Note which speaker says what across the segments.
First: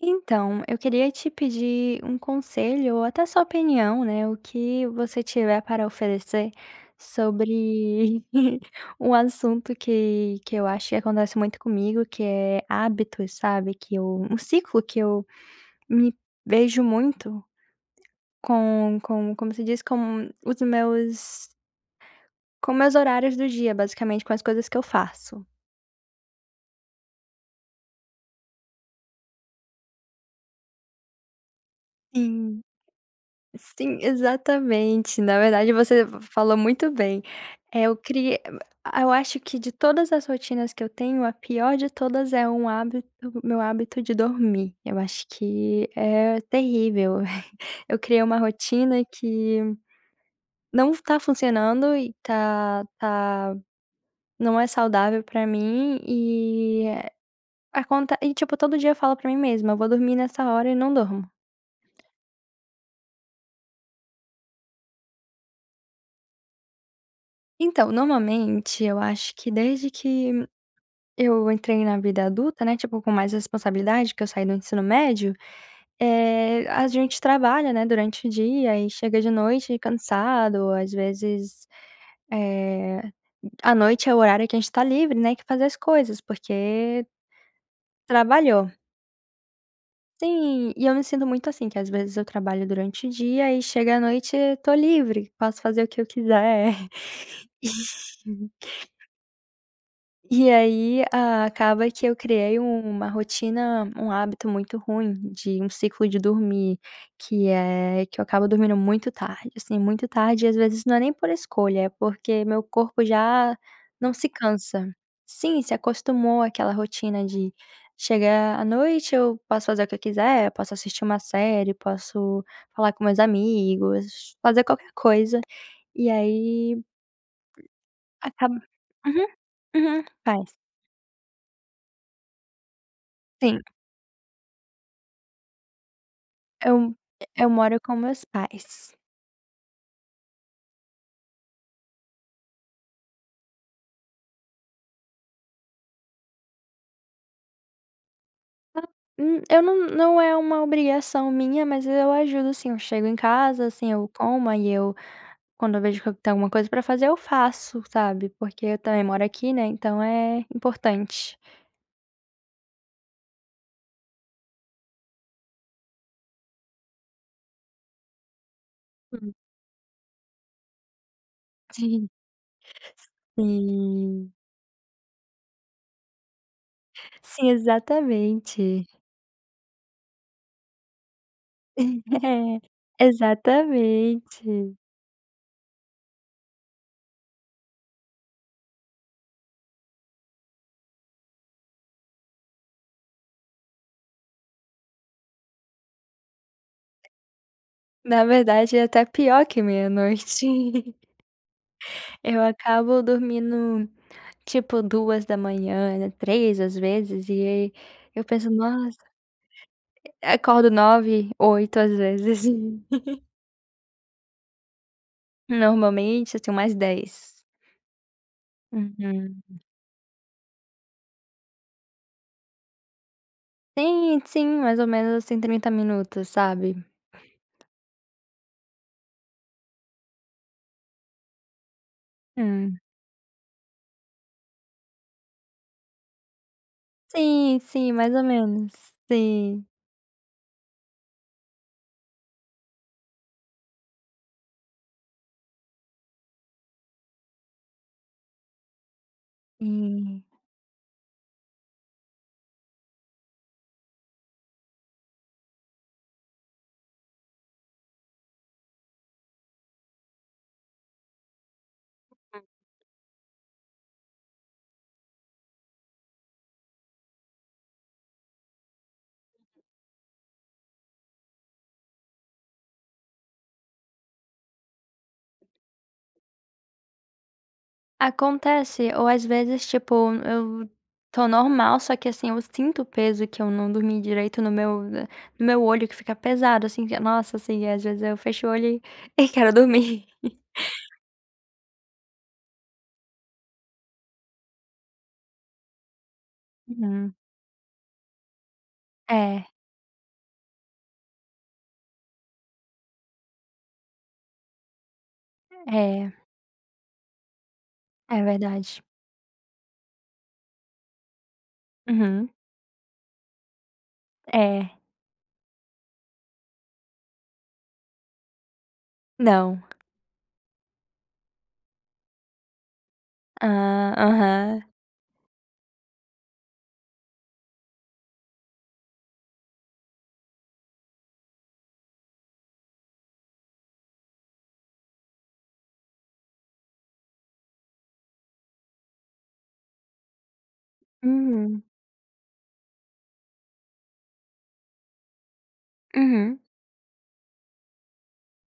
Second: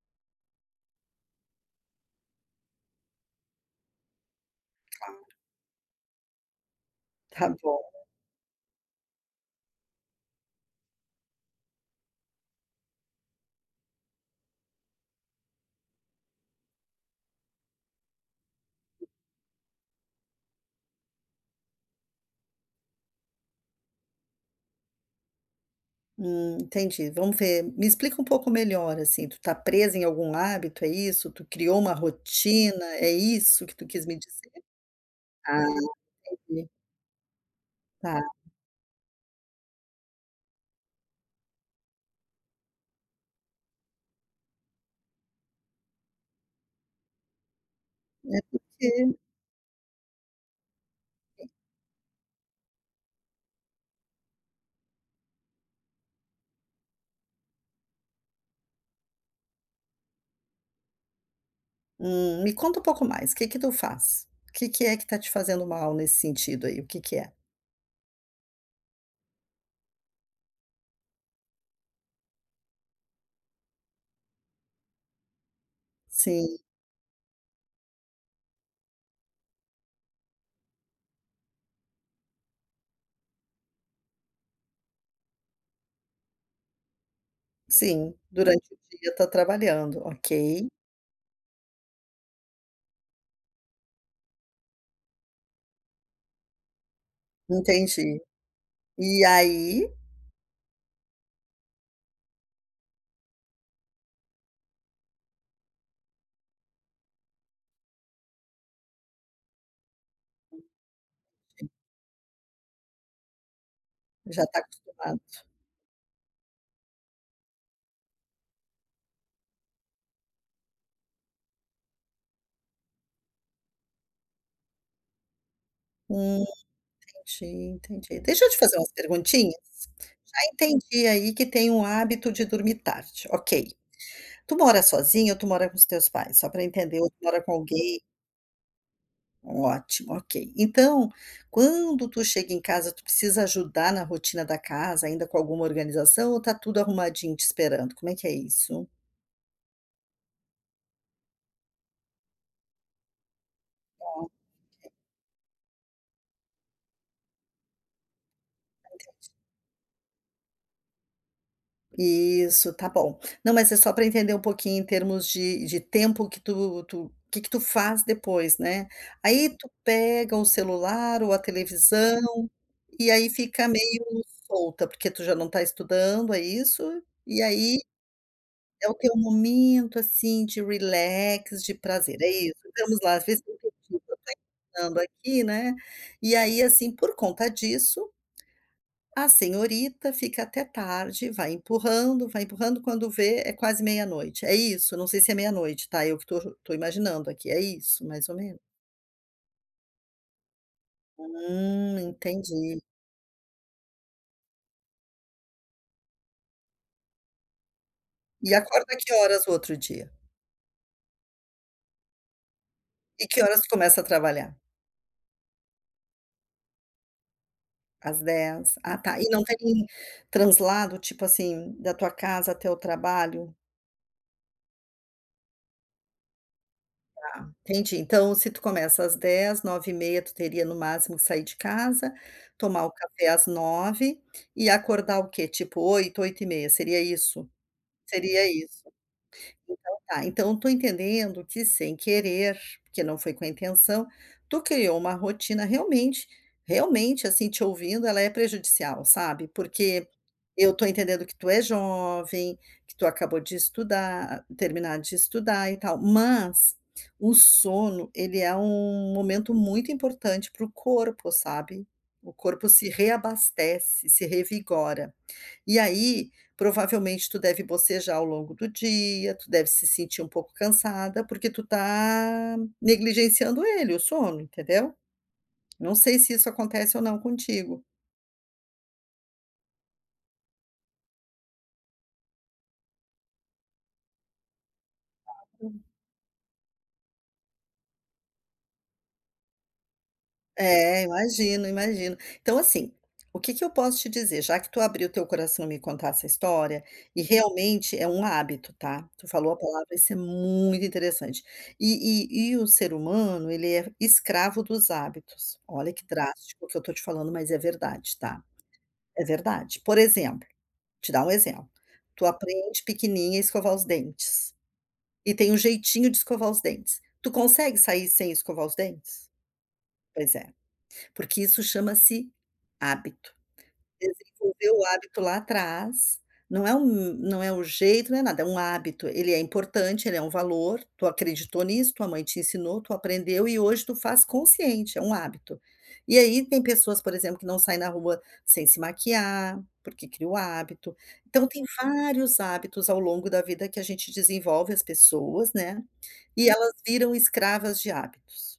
Speaker 1: Então, eu queria te pedir um conselho ou até sua opinião, né? O que você tiver para oferecer
Speaker 2: Tá bom.
Speaker 1: sobre um assunto que eu acho que acontece muito comigo, que é hábitos, sabe? Que eu, um ciclo que eu me vejo muito como se diz, com os meus, com meus horários do dia, basicamente, com as coisas que eu faço.
Speaker 2: Entendi. Vamos ver. Me explica um pouco melhor, assim, tu tá presa em algum hábito, é isso? Tu criou uma
Speaker 1: Sim.
Speaker 2: rotina, é isso que tu
Speaker 1: Sim,
Speaker 2: quis me dizer?
Speaker 1: exatamente. Na
Speaker 2: Ah,
Speaker 1: verdade, você falou
Speaker 2: ok.
Speaker 1: muito bem. Eh, eu
Speaker 2: Tá.
Speaker 1: criei eu acho que de todas as rotinas que eu tenho, a pior de todas é um hábito meu hábito de dormir. Eu acho que é terrível. Eu criei
Speaker 2: É
Speaker 1: uma rotina
Speaker 2: porque
Speaker 1: que não tá funcionando e não é saudável pra mim e aconte e, tipo, todo dia eu falo pra mim mesma: "Eu vou dormir nessa hora", e não durmo.
Speaker 2: me conta um pouco mais, o que que tu faz? O que que é que tá te fazendo mal nesse sentido aí? O que que é?
Speaker 1: Então, normalmente, eu acho que desde que eu entrei na vida adulta, né, tipo, com mais responsabilidade, que eu saí do ensino médio,
Speaker 2: Sim,
Speaker 1: a gente trabalha, né, durante o dia e chega de noite cansado, às vezes, eh, à noite é o horário que a gente tá livre, né, que fazer as coisas, porque
Speaker 2: sim,
Speaker 1: trabalhou.
Speaker 2: durante o dia tá trabalhando, ok.
Speaker 1: Sim, e eu me sinto muito assim, que às vezes eu trabalho durante o dia e chega à noite, tô livre, posso fazer o que eu quiser.
Speaker 2: Entendi. E aí,
Speaker 1: E aí, acaba que eu criei uma rotina, um hábito muito ruim de um ciclo de dormir, que é que eu acabo dormindo muito tarde, assim, muito tarde, e às vezes não é nem por escolha, é porque meu corpo já não se
Speaker 2: já tá
Speaker 1: cansa.
Speaker 2: acostumado.
Speaker 1: Sim, se acostumou àquela rotina de chegar à noite, eu posso fazer o que eu quiser, posso assistir uma série, posso falar com meus amigos, fazer qualquer coisa, e
Speaker 2: Hum,
Speaker 1: aí
Speaker 2: entendi, entendi. Deixa eu te
Speaker 1: acaba.
Speaker 2: fazer umas
Speaker 1: Uhum,
Speaker 2: perguntinhas.
Speaker 1: uhum, faz.
Speaker 2: Entendi aí que tem um hábito de dormir tarde,
Speaker 1: Sim.
Speaker 2: ok. Tu mora sozinha ou tu mora com os teus pais? Só para
Speaker 1: Eu
Speaker 2: entender, ou tu mora
Speaker 1: eu
Speaker 2: com
Speaker 1: moro com
Speaker 2: alguém?
Speaker 1: meus pais.
Speaker 2: Ótimo, ok. Então, quando tu chega em casa, tu precisa ajudar na rotina da casa, ainda com alguma organização, ou tá tudo arrumadinho te esperando? Como é que é
Speaker 1: Ah,
Speaker 2: isso?
Speaker 1: Eu não não é uma obrigação minha, mas eu ajudo assim. Eu chego em casa, assim, eu como, aí eu quando eu vejo que tem alguma coisa pra fazer, eu faço, sabe, porque eu também moro aqui, né, então é importante.
Speaker 2: Isso, tá bom. Não, mas é só para entender um pouquinho em termos de tempo que tu que tu faz depois, né.
Speaker 1: Hum,
Speaker 2: Aí tu pega o celular ou a
Speaker 1: sim.
Speaker 2: televisão, e aí fica meio
Speaker 1: Sim.
Speaker 2: solta, porque tu já não tá estudando, é isso? E
Speaker 1: Sim,
Speaker 2: aí
Speaker 1: exatamente.
Speaker 2: é o teu momento, assim, de relax, de prazer, é isso? Vamos
Speaker 1: É,
Speaker 2: lá, às vezes eu estou
Speaker 1: exatamente.
Speaker 2: estudando aqui, né, e aí, assim, por conta disso a senhorita fica até tarde, vai empurrando, quando vê é quase meia-noite. É isso, não sei se é meia-noite, tá, eu que tô imaginando aqui, é isso,
Speaker 1: Na
Speaker 2: mais ou menos?
Speaker 1: verdade, é até pior que meia-noite. Eu
Speaker 2: Entendi.
Speaker 1: acabo dormindo tipo 2h, 3 três às vezes, e aí eu penso:
Speaker 2: E acorda
Speaker 1: "Nossa",
Speaker 2: que horas o outro dia?
Speaker 1: acordo nove, 8 às vezes.
Speaker 2: E que horas tu começa a trabalhar?
Speaker 1: Normalmente, assim, mais dez.
Speaker 2: Às dez, ah, tá. E não
Speaker 1: Uhum.
Speaker 2: tem translado, tipo assim, da tua casa até o trabalho?
Speaker 1: Sim, sim, mais ou menos, assim, 30 minutos, sabe.
Speaker 2: Tá, entendi. Então, se tu começa às dez, nove e meia, tu teria no máximo que sair de casa,
Speaker 1: Hum.
Speaker 2: tomar o café às nove e acordar o quê? Tipo oito, oito e meia, seria isso?
Speaker 1: Sim, sim, mais ou
Speaker 2: Seria
Speaker 1: menos.
Speaker 2: isso.
Speaker 1: Sim,
Speaker 2: Então tá, então eu entendendo que sem querer, porque não foi com a intenção, tu criou uma rotina realmente, assim, te ouvindo, ela é prejudicial, sabe, porque
Speaker 1: sim.
Speaker 2: eu estou entendendo que tu é jovem, que tu acabou de estudar terminar de estudar e tal, mas o sono, ele é um momento muito importante para o corpo, sabe, o corpo se reabastece, se revigora. E aí, provavelmente tu deve bocejar ao longo do dia, tu deve se sentir um pouco cansada, porque tu tá negligenciando ele, o sono, entendeu? Não sei se isso acontece ou não contigo.
Speaker 1: Acontece, ou às vezes, tipo, eu tô normal, só que assim, eu sinto o peso que eu não dormi direito no meu olho que fica pesado, assim, que nossa, assim, às vezes eu fecho o olho e e quero dormir.
Speaker 2: É, imagino, imagino. Então, assim, o que que eu posso te dizer? Já que tu abriu teu coração e me contar essa história,
Speaker 1: Uhum.
Speaker 2: e realmente é um hábito, tá? Tu
Speaker 1: É,
Speaker 2: falou a palavra, isso é muito interessante. E, e o ser humano, ele é escravo dos hábitos. Olha que
Speaker 1: é,
Speaker 2: drástico que eu tô te falando, mas é verdade,
Speaker 1: é
Speaker 2: tá?
Speaker 1: verdade.
Speaker 2: É verdade. Por exemplo, te dar um exemplo, tu
Speaker 1: Uhum.
Speaker 2: aprende pequenininha a escovar os dentes,
Speaker 1: É.
Speaker 2: e tem um jeitinho de escovar os dentes. Tu consegue sair sem escovar os dentes?
Speaker 1: Não.
Speaker 2: Pois é, porque isso chama-se hábito.
Speaker 1: Ah, aham.
Speaker 2: Desenvolver o hábito lá atrás, não é o jeito, não é nada, é um hábito, ele é importante, ele é um valor, tu acreditou nisso, tua mãe te ensinou, tu aprendeu e hoje tu faz consciente, é um hábito. E aí tem pessoas, por exemplo, que não saem na rua sem se maquiar, porque cria o hábito. Então tem
Speaker 1: Uhum,
Speaker 2: vários hábitos ao longo da vida que a gente desenvolve as pessoas, né,
Speaker 1: uhum.
Speaker 2: e elas viram escravas de hábitos.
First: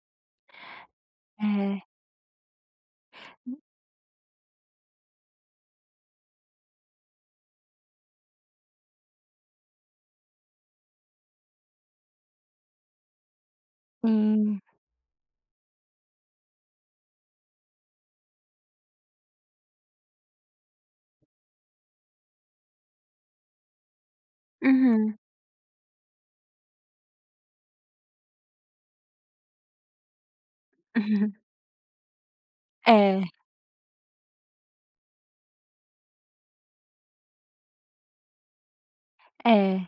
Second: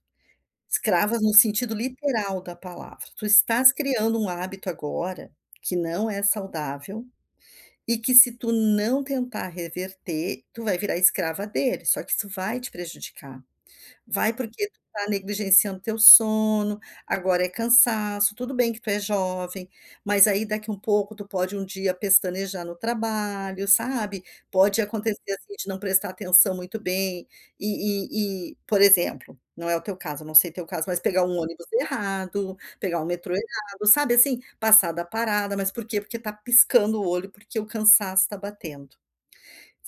Speaker 2: Escravas no sentido
Speaker 1: É,
Speaker 2: literal da palavra. Tu estás criando um hábito agora que não é saudável e que se tu não tentar reverter, tu vai virar escrava dele, só que isso vai te prejudicar.
Speaker 1: sim.
Speaker 2: Vai
Speaker 1: Uhum.
Speaker 2: porque tu tá negligenciando teu sono, agora é cansaço, tudo bem que tu é jovem, mas aí daqui um pouco tu pode um dia pestanejar no trabalho, sabe. Pode acontecer, assim, de não prestar atenção muito bem e, por exemplo, não é o teu caso, não sei teu caso, mas pegar
Speaker 1: Uhum.
Speaker 2: um ônibus errado, pegar um
Speaker 1: É,
Speaker 2: metrô errado, sabe, assim, passar da parada, mas por quê? Porque tá piscando o olho, porque o cansaço tá batendo,
Speaker 1: é.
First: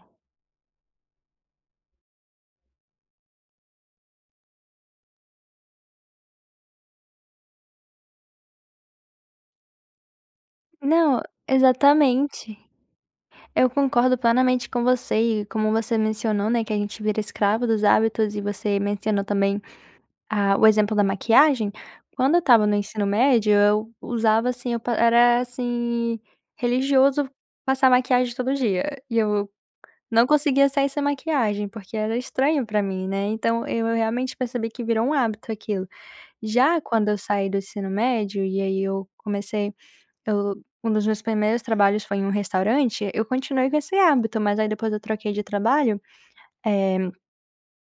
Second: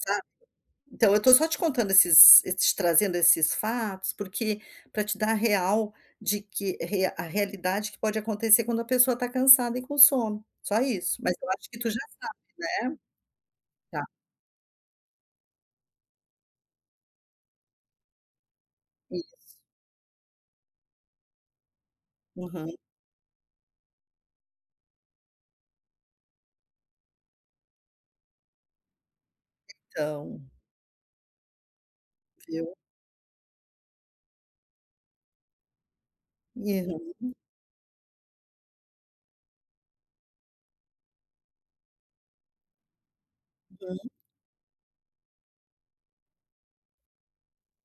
Speaker 2: então, eu estou só te contando esses te trazendo esses fatos, porque para te dar a real de que re a realidade que pode acontecer quando a pessoa está cansada e com sono, só isso.
Speaker 1: Não,
Speaker 2: Mas eu acho que tu já sabe,
Speaker 1: exatamente.
Speaker 2: né,
Speaker 1: Eu
Speaker 2: tá,
Speaker 1: concordo plenamente com você e como você mencionou, né, que a gente vira escravo dos hábitos e você mencionou
Speaker 2: isso.
Speaker 1: também, ah, o exemplo da maquiagem. Quando eu estava
Speaker 2: Uhum,
Speaker 1: no ensino médio, eu usava assim, eu pa era assim, religioso passar maquiagem todo dia, e eu não
Speaker 2: então,
Speaker 1: conseguia sair sem maquiagem, porque era estranho
Speaker 2: viu.
Speaker 1: pra mim, né, então eu realmente percebi que virou um hábito aquilo. Já
Speaker 2: Ih,
Speaker 1: quando eu saí do ensino médio e aí eu comecei eu um dos meus primeiros trabalhos foi em um restaurante, eu continuei com esse
Speaker 2: uhum,
Speaker 1: hábito, mas aí depois eu troquei de trabalho, eh,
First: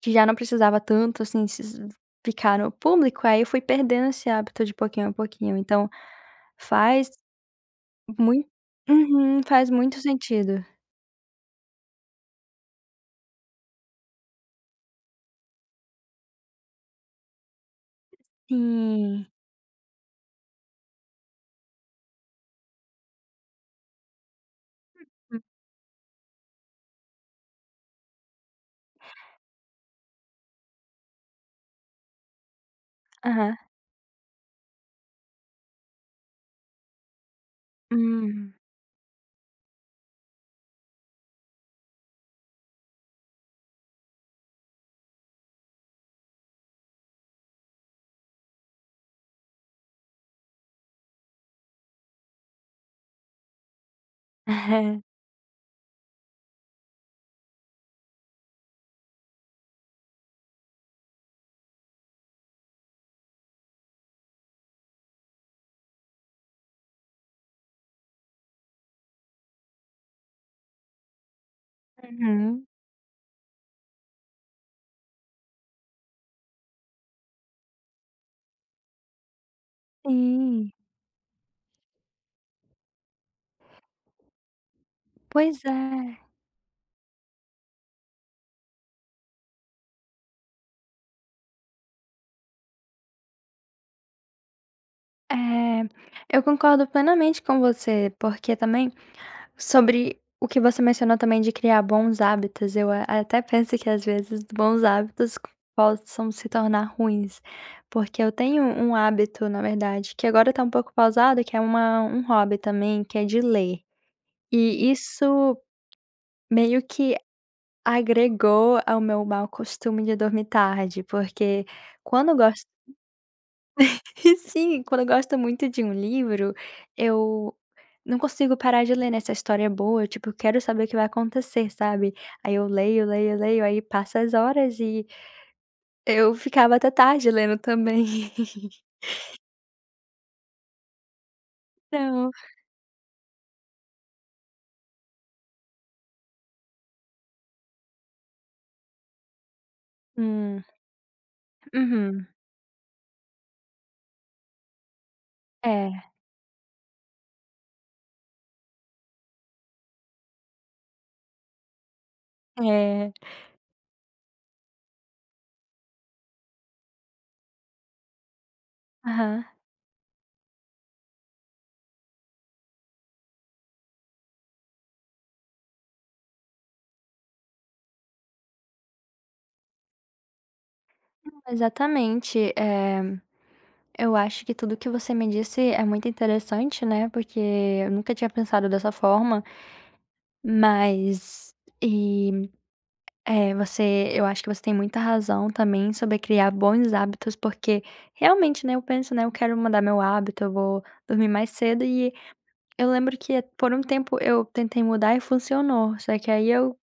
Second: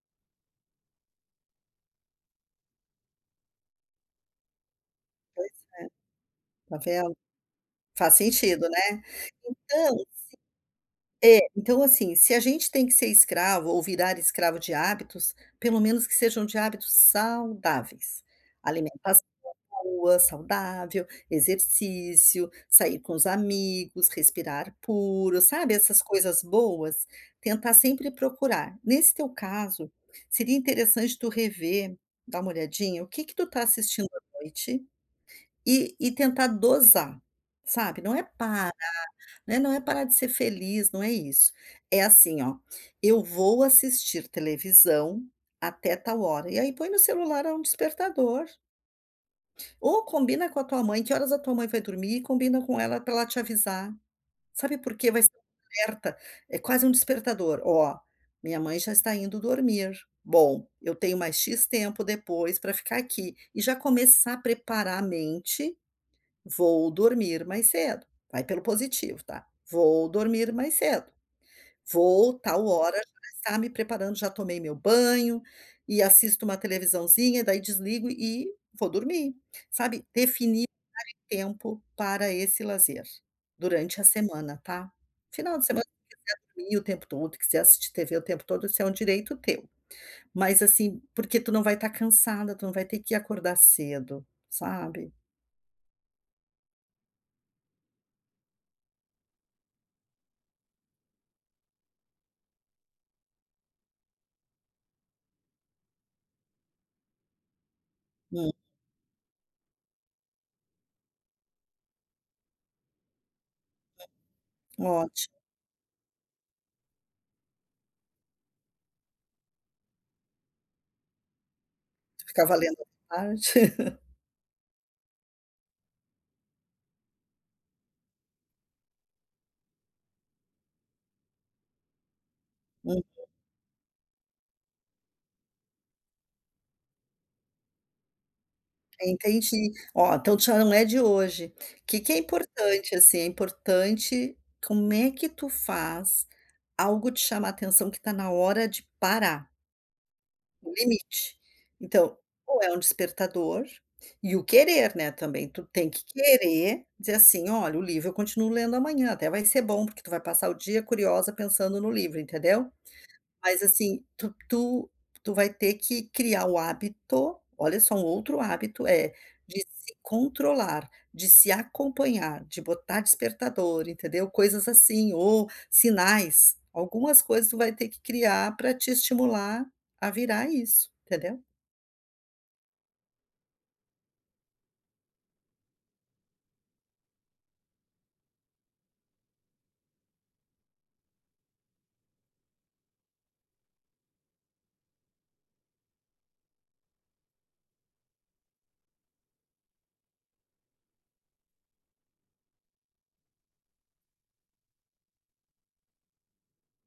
Speaker 1: que já não precisava tanto, assim, s ficar no público, aí eu fui perdendo esse hábito de pouquinho a pouquinho,
Speaker 2: pois,
Speaker 1: então
Speaker 2: é, tá
Speaker 1: faz
Speaker 2: vendo? Faz
Speaker 1: muito
Speaker 2: sentido, né.
Speaker 1: uhum, faz muito
Speaker 2: Então
Speaker 1: sentido.
Speaker 2: é, então assim, se a gente tem que ser escravo ou virar escravo de hábitos, pelo menos que sejam de hábitos saudáveis. Alimentação
Speaker 1: Sim.
Speaker 2: rua, saudável, exercício, sair com os amigos, respirar puro,
Speaker 1: Hum.
Speaker 2: sabe, essas coisas boas, tentar sempre procurar. Nesse teu caso, seria interessante tu rever, dar uma olhadinha, o que que tu
Speaker 1: Aham.
Speaker 2: tá assistindo à noite e tentar dosar, sabe? Não é
Speaker 1: Hum.
Speaker 2: para, né? Não é parar de ser feliz, não é isso. É assim, ó, eu vou assistir televisão até tal hora. E aí põe no celular um despertador. Ou combina com a tua mãe, que horas a tua mãe vai dormir, e combina com ela para ela te avisar. Sabe por quê? Vai ser um alerta, é quase um despertador: "Ó, minha mãe já está indo dormir. Bom, eu tenho mais X tempo depois para ficar aqui", e já começar a preparar a mente: "Vou dormir mais cedo", vai pelo positivo, tá? "Vou dormir mais cedo, vou tal
Speaker 1: Uhum.
Speaker 2: hora já estar me preparando, já tomei meu banho, e assisto uma televisãozinha, daí desligo e vou dormir", sabe? Definir
Speaker 1: Sim.
Speaker 2: tempo para esse lazer, durante a semana, tá.
Speaker 1: Pois
Speaker 2: Final de semana
Speaker 1: é.
Speaker 2: dormir o tempo todo, quiser assistir TV o tempo todo, isso é um direito teu. Mas, assim, porque tu não vai estar cansada, tu não vai ter que acordar cedo, sabe.
Speaker 1: É, eu concordo plenamente com você, porque também sobre o que você mencionou também de criar bons hábitos, até penso que às vezes bons hábitos possam se tornar ruins, porque eu
Speaker 2: Hum,
Speaker 1: tenho um hábito, na verdade, que agora tá um pouco pausado, que é uma, um hobby também, que é de ler. E
Speaker 2: ótimo,
Speaker 1: isso meio que agregou ao meu mau costume de dormir tarde, porque
Speaker 2: tu
Speaker 1: quando eu
Speaker 2: ficava
Speaker 1: gosto,
Speaker 2: lendo à tarde.
Speaker 1: sim, quando eu gosto muito de um livro, eu não consigo parar de ler, né, se história é boa, tipo, eu tipo, quero saber o que vai acontecer, sabe. Aí eu
Speaker 2: Hum,
Speaker 1: leio, leio, leio, aí passa as horas e eu ficava até tarde lendo também.
Speaker 2: entendi. Ó, então já não é de hoje. O que que é
Speaker 1: Não.
Speaker 2: importante, assim, é importante como é que tu faz algo te chamar a atenção que está na hora de parar.
Speaker 1: Hum.
Speaker 2: O limite. Então,
Speaker 1: Uhum.
Speaker 2: ou é um despertador e o querer, né, também, tu tem que
Speaker 1: É,
Speaker 2: querer dizer assim: "Olha, o livro eu continuo lendo amanhã, até vai ser bom, porque tu vai passar o dia curiosa pensando no livro", entendeu?
Speaker 1: é.
Speaker 2: Mas assim, tu tu vai ter que criar o hábito, olha só um outro hábito, é
Speaker 1: Aham.
Speaker 2: de se controlar, de se acompanhar, de botar despertador, entendeu? Coisas assim, ou sinais, algumas coisas tu vai ter que criar para te estimular a virar isso, entendeu?
Speaker 1: Não, exatamente. Eu acho que tudo que você me disse é muito interessante, né, porque eu nunca tinha pensado dessa forma, mas e É, você eu acho que você tem muita razão também sobre criar bons hábitos, porque realmente, né, eu penso, né, eu quero mudar meu hábito, eu vou dormir mais cedo e eu lembro que por um tempo eu tentei mudar e funcionou, só que aí eu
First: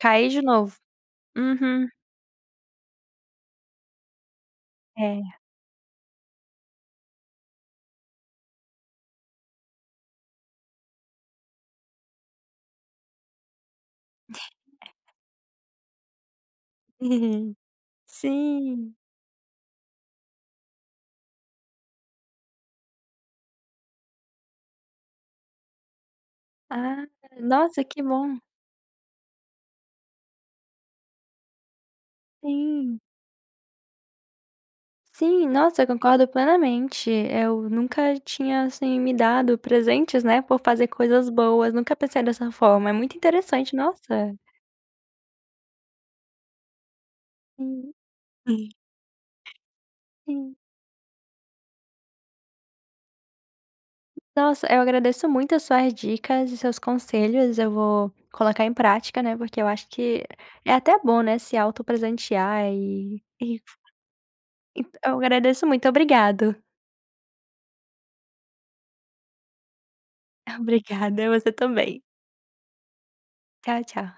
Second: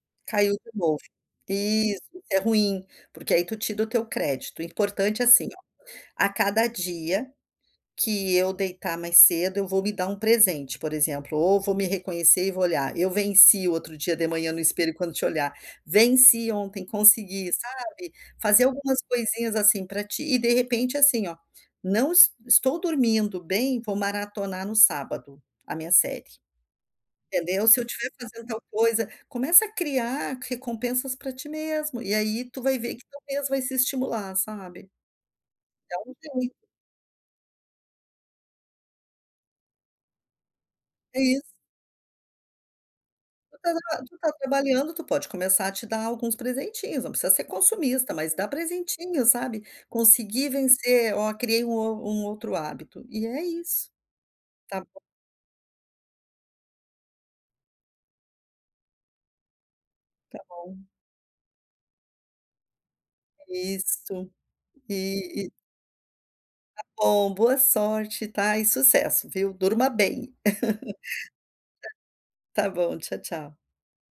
Speaker 1: caí de
Speaker 2: Caiu de
Speaker 1: novo.
Speaker 2: novo.
Speaker 1: Uhum,
Speaker 2: Isso é ruim, porque aí tu tira o teu crédito. O importante é
Speaker 1: é.
Speaker 2: assim ó, a cada dia que eu deitar mais cedo, eu vou me dar um presente, por exemplo, ou vou me reconhecer e vou olhar: "Eu venci", outro dia de manhã no espelho quando te olhar, "Venci ontem, consegui", sabe, fazer
Speaker 1: Sim.
Speaker 2: algumas coisinhas assim para ti e de repente assim ó, não es estou dormindo bem, vou maratonar no sábado a minha série,
Speaker 1: Ah,
Speaker 2: entendeu? Se eu
Speaker 1: nossa, que
Speaker 2: estiver
Speaker 1: bom.
Speaker 2: fazendo tal coisa, começa a criar recompensas para ti mesmo, e aí tu vai ver
Speaker 1: Sim.
Speaker 2: que tu mesmo vai se estimular, sabe?
Speaker 1: Sim, nossa, eu
Speaker 2: É um
Speaker 1: concordo
Speaker 2: jeito,
Speaker 1: plenamente. Eu nunca tinha, assim, me dado presentes, né, por fazer
Speaker 2: é
Speaker 1: coisas
Speaker 2: isso.
Speaker 1: boas, nunca pensei dessa forma. É muito
Speaker 2: Tu
Speaker 1: interessante,
Speaker 2: tá tu tá
Speaker 1: nossa.
Speaker 2: trabalhando, tu pode começar a te dar alguns presentinhos, não precisa ser
Speaker 1: Sim,
Speaker 2: consumista, mas dá presentinho, sabe. "Consegui
Speaker 1: sim.
Speaker 2: vencer, ó, criei um o um outro hábito", e é isso.
Speaker 1: Nossa,
Speaker 2: Tá
Speaker 1: eu
Speaker 2: bom,
Speaker 1: agradeço muito as suas dicas e seus conselhos, eu vou colocar em prática, né, porque eu acho que é até bom, né, se autopresentear e e
Speaker 2: isso.
Speaker 1: e eu
Speaker 2: E
Speaker 1: agradeço muito, obrigado.
Speaker 2: bom, boa sorte, tá, e sucesso, viu. Durma bem.
Speaker 1: Obrigada, você também.
Speaker 2: Tá bom, tchau, tchau.
Speaker 1: Tchau, tchau.